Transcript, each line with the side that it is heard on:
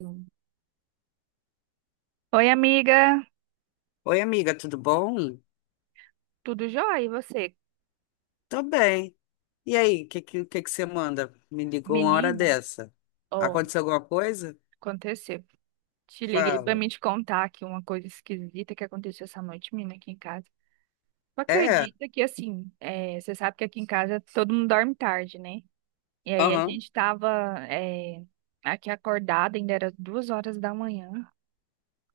right: Hum. Oi, amiga,
left: Oi, amiga, tudo bom?
right: tudo jóia? E você?
left: Tô bem. E aí, o que que você manda? Me ligou uma hora
right: Menina,
left: dessa.
right: ó,
left: Aconteceu alguma coisa?
right: aconteceu. Te liguei pra
left: Fala.
right: me te contar aqui uma coisa esquisita que aconteceu essa noite, menina, aqui em casa. Tu
left: É?
right: acredita que, assim, você sabe que aqui em casa todo mundo dorme tarde, né? E aí a
left: Aham.
right: gente tava, é, aqui acordada, ainda era 2 horas da manhã,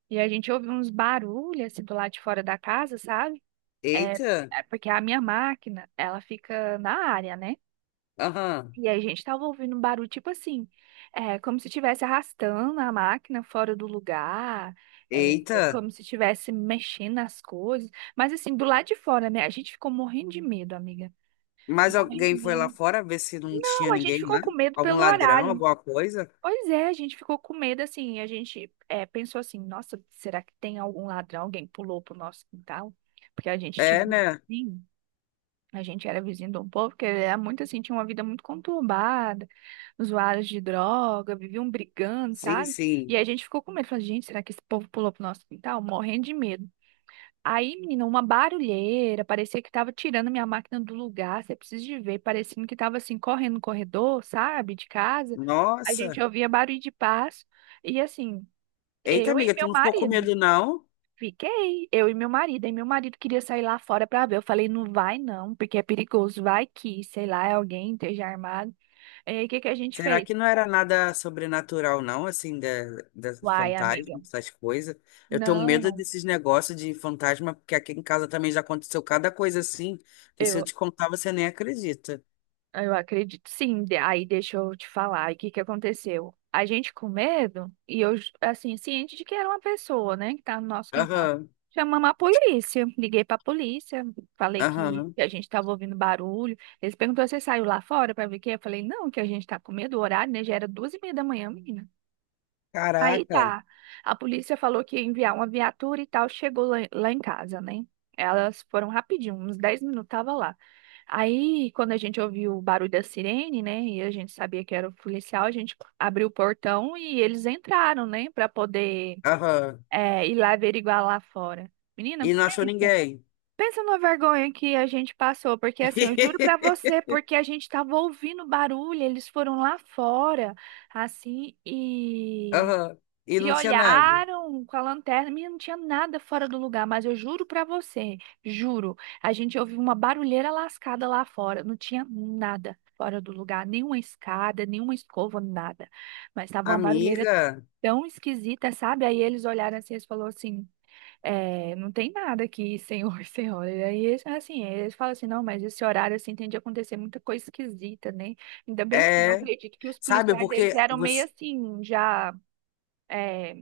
right: e a gente ouviu uns barulhos, assim, do lado de fora da casa, sabe? É,
left: Eita.
right: é porque a minha máquina, ela fica na área, né?
left: Aham.
right: E aí, gente, tava ouvindo um barulho tipo assim, como se estivesse arrastando a máquina fora do lugar,
left: Eita.
right: como se estivesse mexendo nas coisas. Mas assim, do lado de fora, né? A gente ficou morrendo de medo, amiga.
left: Mas
right: Morrendo de
left: alguém foi lá
right: medo.
left: fora ver se não tinha
right: Não, a gente
left: ninguém
right: ficou
left: lá?
right: com medo
left: Algum
right: pelo
left: ladrão,
right: horário.
left: alguma coisa?
right: Pois é, a gente ficou com medo assim. A gente pensou assim, nossa, será que tem algum ladrão? Alguém pulou pro nosso quintal? Porque a gente tinha
left: É, né?
right: medo. A gente era vizinho de um povo que era muito assim, tinha uma vida muito conturbada, usuários de droga, viviam brigando,
left: Sim,
right: sabe? E
left: sim.
right: a gente ficou com medo, falou, gente, será que esse povo pulou pro nosso quintal? Morrendo de medo. Aí, menina, uma barulheira, parecia que tava tirando minha máquina do lugar, você precisa de ver, parecendo que tava assim, correndo no corredor, sabe, de casa. A gente
left: Nossa.
right: ouvia barulho de passo, e assim,
left: Eita,
right: eu e
left: amiga, tu
right: meu
left: não ficou com
right: marido.
left: medo, não?
right: Fiquei, eu e meu marido. E meu marido queria sair lá fora pra ver. Eu falei, não vai não, porque é perigoso. Vai que, sei lá, é alguém esteja armado. E aí, o que que a gente
left: Será
right: fez?
left: que não era nada sobrenatural, não, assim, da, das
right: Uai,
left: fantasmas,
right: amiga.
left: essas coisas? Eu tenho medo
right: Não.
left: desses negócios de fantasma, porque aqui em casa também já aconteceu cada coisa assim, que se eu te contar, você nem acredita.
right: Ah, eu acredito, sim. Aí deixa eu te falar, aí o que que aconteceu? A gente com medo, e eu, assim, ciente de que era uma pessoa, né, que tá no nosso quintal.
left: Aham,
right: Chamamos a polícia, liguei pra polícia, falei
left: aham.
right: que a gente tava ouvindo barulho. Eles perguntaram, você saiu lá fora pra ver o quê? Eu falei, não, que a gente tá com medo, o horário, né, já era 2h30 da manhã, menina. Aí
left: Caraca,
right: tá. A polícia falou que ia enviar uma viatura e tal, chegou lá, lá em casa, né? Elas foram rapidinho, uns 10 minutos tava lá. Aí, quando a gente ouviu o barulho da sirene, né, e a gente sabia que era o policial, a gente abriu o portão e eles entraram, né, pra poder
left: aham.
right: ir lá averiguar lá fora. Menina,
left: E não achou
right: pensa.
left: ninguém.
right: Pensa na vergonha que a gente passou, porque assim, eu juro pra você, porque a gente tava ouvindo barulho, eles foram lá fora, assim, e
left: Aham. E
right: e
left: não tinha nada.
right: olharam com a lanterna, menina, não tinha nada fora do lugar, mas eu juro pra você, juro, a gente ouviu uma barulheira lascada lá fora, não tinha nada fora do lugar, nenhuma escada, nenhuma escova, nada. Mas tava uma barulheira
left: Amiga,
right: tão esquisita, sabe? Aí eles olharam assim, eles falaram assim, não tem nada aqui, senhor, senhora. E aí, eles, assim, eles falam assim, não, mas esse horário, assim, tem de acontecer muita coisa esquisita, né? Ainda bem assim, eu
left: é.
right: acredito que os
left: Sabe,
right: policiais, eles
left: porque
right: eram meio
left: você.
right: assim, é,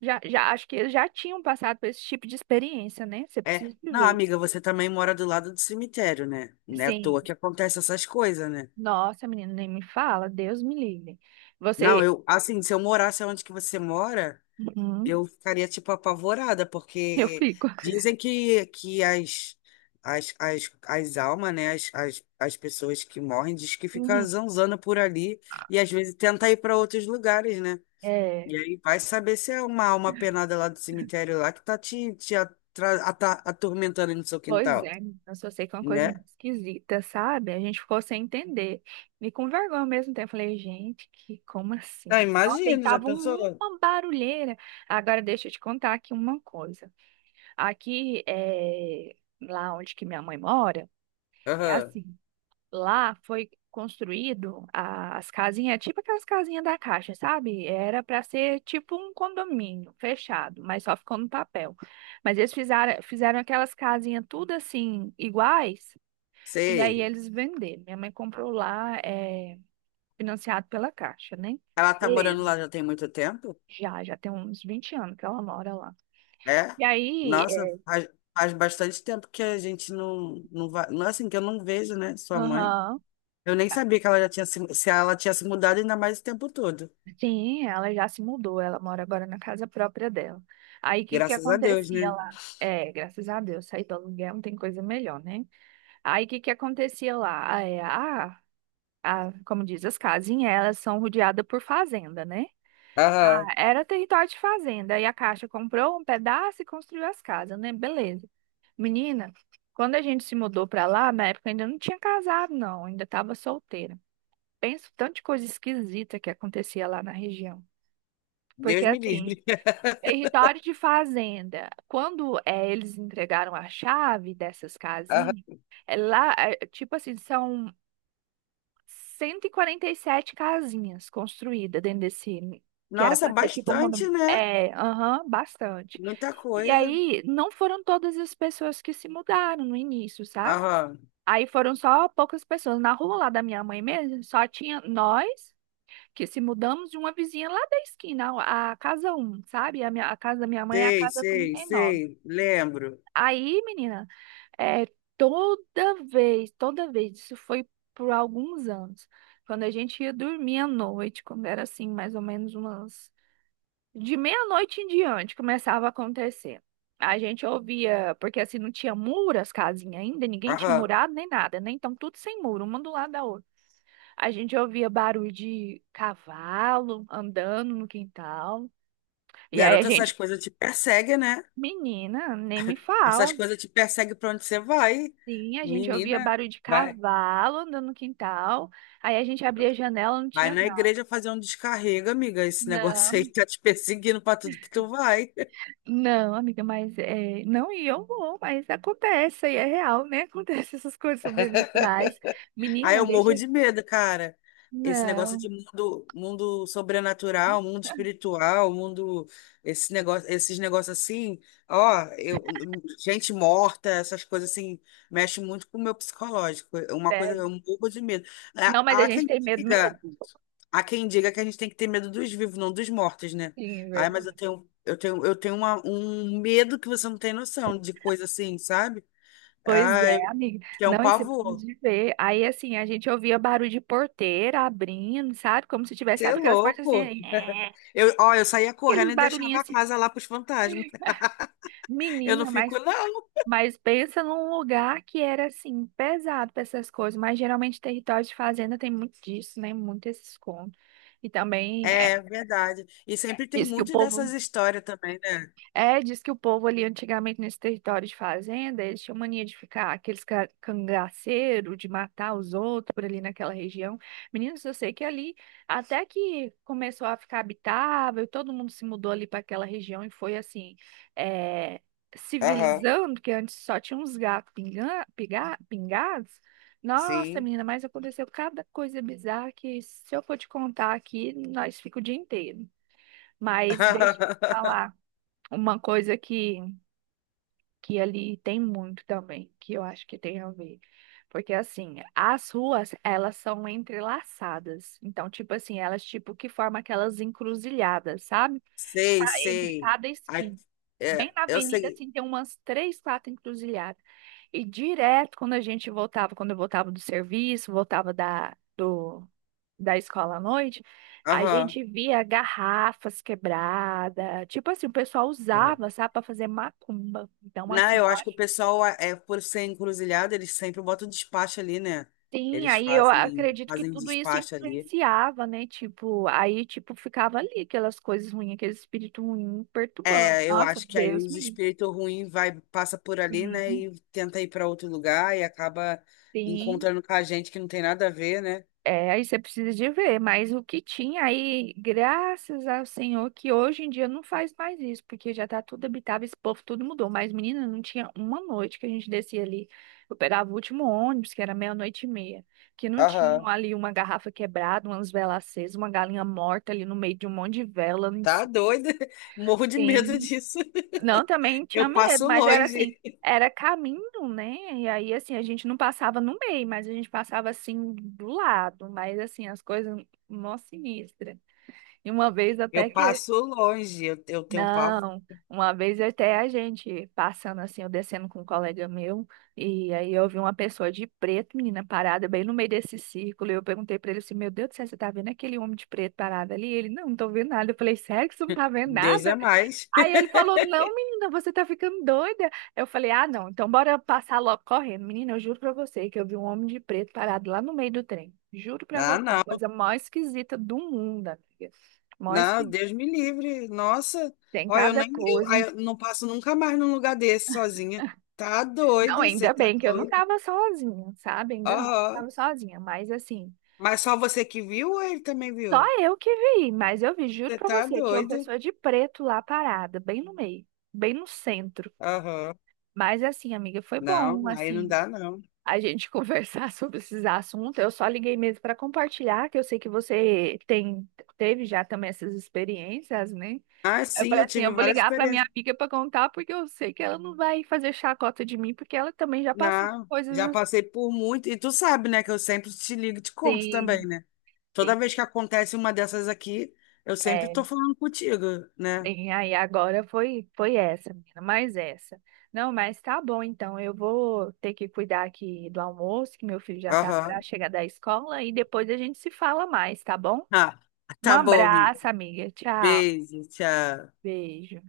right: já, acho que eles já tinham passado por esse tipo de experiência, né? Você
left: É.
right: precisa
left: Não,
right: viver.
left: amiga, você também mora do lado do cemitério, né? Não é à toa
right: Sim.
left: que acontece essas coisas, né?
right: Nossa, menina, nem me fala. Deus me livre.
left: Não,
right: Você.
left: eu, assim, se eu morasse onde que você mora,
right: Uhum,
left: eu ficaria, tipo, apavorada,
right: eu
left: porque
right: fico.
left: dizem que, que as almas, né, as pessoas que morrem, diz que fica
right: Uhum.
left: zanzando por ali e às vezes tenta ir para outros lugares, né?
right: É.
left: E aí vai saber se é uma alma penada lá do cemitério lá que tá te, atormentando no seu
right: Pois
left: quintal,
right: é, menina, eu só sei que é uma coisa
left: né?
right: muito esquisita, sabe? A gente ficou sem entender. E com vergonha ao mesmo tempo. Eu falei, gente, que como assim?
left: Ah,
right: Nossa, e
left: imagino, já
right: tava
left: pensou?
right: uma barulheira. Agora deixa eu te contar aqui uma coisa. Aqui, é, lá onde que minha mãe mora, é
left: Aham,
right: assim. Lá foi construído as casinhas, tipo aquelas casinhas da Caixa, sabe? Era para ser tipo um condomínio fechado, mas só ficou no papel. Mas eles fizeram, fizeram aquelas casinhas tudo assim, iguais, e aí
left: sei.
right: eles venderam. Minha mãe comprou lá, é, financiado pela Caixa, né?
left: Ela tá morando
right: Beleza.
left: lá já tem muito tempo?
right: Já, já tem uns 20 anos que ela mora lá.
left: É?
right: E aí,
left: Nossa, faz bastante tempo que a gente não, não vai. Não é assim que eu não vejo, né? Sua mãe.
right: aham.
left: Eu nem sabia que ela já tinha se, ela tinha se mudado ainda mais o tempo todo.
right: Sim, ela já se mudou, ela mora agora na casa própria dela. Aí o que que
left: Graças a Deus,
right: acontecia
left: né?
right: lá? É, graças a Deus, sair do aluguel não tem coisa melhor, né? Aí o que que acontecia lá? Ah, é, a, como diz, as casinhas, elas são rodeadas por fazenda, né?
left: Aham.
right: Ah, era território de fazenda, e a Caixa comprou um pedaço e construiu as casas, né? Beleza. Menina, quando a gente se mudou pra lá, na época eu ainda não tinha casado, não, ainda estava solteira. Penso tanto de coisa esquisita que acontecia lá na região.
left: Deus
right: Porque
left: me
right: assim,
left: livre.
right: território de fazenda. Quando eles entregaram a chave dessas
left: Aham.
right: casinhas, lá, tipo assim, são 147 casinhas construídas dentro desse, que era
left: Nossa,
right: para ser tipo um
left: bastante,
right: condomínio.
left: né?
right: É, aham, bastante.
left: Muita
right: E
left: coisa.
right: aí, não foram todas as pessoas que se mudaram no início, sabe?
left: Aham.
right: Aí foram só poucas pessoas. Na rua lá da minha mãe mesmo, só tinha nós que se mudamos de uma vizinha lá da esquina, a casa um, sabe? A minha, a casa da minha mãe é a
left: Sei,
right: casa trinta
left: sei,
right: e nove
left: sei. Lembro.
right: Aí, menina, é, toda vez, isso foi por alguns anos, quando a gente ia dormir à noite, quando era assim, mais ou menos umas. De meia-noite em diante começava a acontecer. A gente ouvia, porque assim não tinha muro as casinhas ainda, ninguém tinha
left: Aham.
right: murado nem nada, né? Então tudo sem muro, uma do lado da outra. A gente ouvia barulho de cavalo andando no quintal. E aí a
left: Garota, essas
right: gente,
left: coisas te perseguem, né?
right: menina, nem me
left: Essas
right: fala.
left: coisas te perseguem pra onde você vai.
right: Sim, a gente ouvia
left: Menina,
right: barulho de
left: vai.
right: cavalo andando no quintal. Aí a gente abria a janela, não
left: Vai
right: tinha
left: na
right: nada.
left: igreja fazer um descarrego, amiga. Esse negócio aí
right: Não,
left: tá te perseguindo pra tudo que tu vai.
right: não, amiga, mas é, não e eu vou, mas acontece, aí é real, né? Acontece essas coisas sobrenaturais.
left: Aí
right: Menina,
left: eu
right: deixa.
left: morro de medo, cara. Esse negócio
right: Não,
left: de mundo, mundo sobrenatural, mundo espiritual, mundo, esse negócio, esses negócios assim, ó, eu, gente morta, essas coisas assim, mexe muito com o meu psicológico. É uma coisa,
right: sério.
left: eu morro de medo.
right: Não, mas
left: Há
right: a
left: há
right: gente
left: quem
right: tem medo
left: diga
right: mesmo.
left: Há quem diga que a gente tem que ter medo dos vivos, não dos mortos, né?
right: Sim,
left: Ai, mas
right: verdade.
left: eu tenho um medo que você não tem noção de coisa assim, sabe?
right: Pois
left: Ai,
right: é, amiga.
left: que é um
right: Não, isso é
left: pavor.
right: de ver. Aí, assim, a gente ouvia barulho de porteira abrindo, sabe? Como se tivesse,
left: Você é
right: sabe aquelas portas assim,
left: louco.
right: aí,
left: Eu, ó, eu saía correndo
right: aqueles
left: e deixava
right: barulhinhos
left: a
right: assim.
left: casa lá pros fantasmas. Eu não
right: Menina,
left: fico, não.
right: mas pensa num lugar que era, assim, pesado para essas coisas. Mas geralmente território de fazenda tem muito disso, né? Muito esse escondo. E também é,
left: É verdade. E sempre tem
right: diz que o
left: muito
right: povo
left: dessas histórias também, né?
right: é, diz que o povo ali antigamente nesse território de fazenda, eles tinham mania de ficar aqueles cangaceiro, de matar os outros por ali naquela região. Meninos, eu sei que ali, até que começou a ficar habitável, todo mundo se mudou ali para aquela região e foi assim, é,
left: Aham,
right: civilizando, que antes só tinha uns gatos pingados. Nossa,
left: sim.
right: menina, mas aconteceu cada coisa bizarra que se eu for te contar aqui, nós fica o dia inteiro. Mas deixa eu te falar. Uma coisa que ali tem muito também, que eu acho que tem a ver. Porque assim, as ruas, elas são entrelaçadas. Então, tipo assim, elas tipo que formam aquelas encruzilhadas, sabe? Tá.
left: Sei,
right: Entre
left: sei.
right: cada
left: Ai,
right: esquina. Bem
left: é,
right: na
left: eu
right: avenida,
left: sei.
right: assim, tem umas três, quatro encruzilhadas. E direto, quando a gente voltava, quando eu voltava do serviço, voltava da escola à noite, a
left: Aham.
right: gente via garrafas quebradas. Tipo assim, o pessoal usava, sabe, para fazer macumba. Então,
left: Não,
right: assim,
left: eu
right: eu
left: acho que o
right: acho.
left: pessoal, é, por ser encruzilhada, eles sempre botam despacho ali, né?
right: Sim,
left: Eles
right: aí eu
left: fazem,
right: acredito que
left: fazem
right: tudo isso
left: despacho ali.
right: influenciava, né? Tipo, aí, tipo, ficava ali aquelas coisas ruins, aquele espírito ruim perturbando.
left: É, eu
right: Nossa,
left: acho que aí
right: Deus
left: os
right: me livre.
left: espíritos ruins vai, passa por ali, né?
right: Sim,
left: E tenta ir para outro lugar e acaba
right: sim.
left: encontrando com a gente que não tem nada a ver, né?
right: É, aí você precisa de ver, mas o que tinha aí, graças ao Senhor, que hoje em dia não faz mais isso, porque já tá tudo habitável, esse povo tudo mudou. Mas, menina, não tinha uma noite que a gente descia ali. Eu pegava o último ônibus, que era meia-noite e meia, que não tinha
left: Aham.
right: ali uma garrafa quebrada, umas velas acesas, uma galinha morta ali no meio de um monte de vela, um
left: Tá doido. Morro de medo disso.
right: não, também tinha
left: Eu
right: medo,
left: passo
right: mas era assim,
left: longe.
right: era caminho, né? E aí, assim, a gente não passava no meio, mas a gente passava assim do lado, mas assim, as coisas mó sinistra. E uma vez
left: Eu
right: até que.
left: passo longe. Eu tenho pavor.
right: Não, uma vez até a gente passando assim, eu descendo com um colega meu, e aí eu vi uma pessoa de preto, menina, parada bem no meio desse círculo, e eu perguntei pra ele assim, meu Deus do céu, você tá vendo aquele homem de preto parado ali? Ele, não, não tô vendo nada. Eu falei, sério que você não tá vendo
left: Deus é
right: nada?
left: mais.
right: Aí ele falou: não, menina, você tá ficando doida. Eu falei: ah, não, então bora passar logo correndo. Menina, eu juro pra você que eu vi um homem de preto parado lá no meio do trem. Juro pra
left: Ah,
right: você, a
left: não.
right: coisa mais esquisita do mundo, amiga. Mó
left: Não,
right: esquisita.
left: Deus me livre. Nossa,
right: Tem
left: olha, eu
right: cada
left: nem eu, aí
right: coisa.
left: eu não passo nunca mais num lugar desse sozinha. Tá
right: Não,
left: doido, você
right: ainda
left: tá
right: bem que eu não
left: doido.
right: tava sozinha, sabe? Ainda bem que eu
left: Aham.
right: tava sozinha, mas assim,
left: Mas só você que viu ou ele também
right: só
left: viu?
right: eu que vi, mas eu vi, juro
left: Você
right: pra
left: tá
right: você, tinha uma
left: doido.
right: pessoa de preto lá parada, bem no meio, bem no centro.
left: Aham.
right: Mas assim, amiga, foi bom,
left: Não, aí não
right: assim
left: dá, não.
right: a gente conversar sobre esses assuntos. Eu só liguei mesmo para compartilhar, que eu sei que você tem, teve já também essas experiências, né?
left: Ah,
right: Eu
left: sim,
right: falei
left: eu
right: assim,
left: tive
right: eu vou
left: várias
right: ligar para minha
left: experiências.
right: amiga para contar, porque eu sei que ela não vai fazer chacota de mim, porque ela também já passou por
left: Não, já
right: coisas
left: passei por muito. E tu sabe, né, que eu sempre te ligo e te conto também,
right: assim.
left: né? Toda
right: Sim,
left: vez que acontece uma dessas aqui, eu sempre
right: é,
left: tô falando contigo, né?
right: tem aí agora foi essa, menina, mais essa. Não, mas tá bom, então eu vou ter que cuidar aqui do almoço, que meu filho já tá para
left: Aham.
right: chegar da escola e depois a gente se fala mais, tá bom?
left: Ah,
right: Um
left: tá bom, amigo.
right: abraço, amiga. Tchau.
left: Beijo, tchau.
right: Beijo.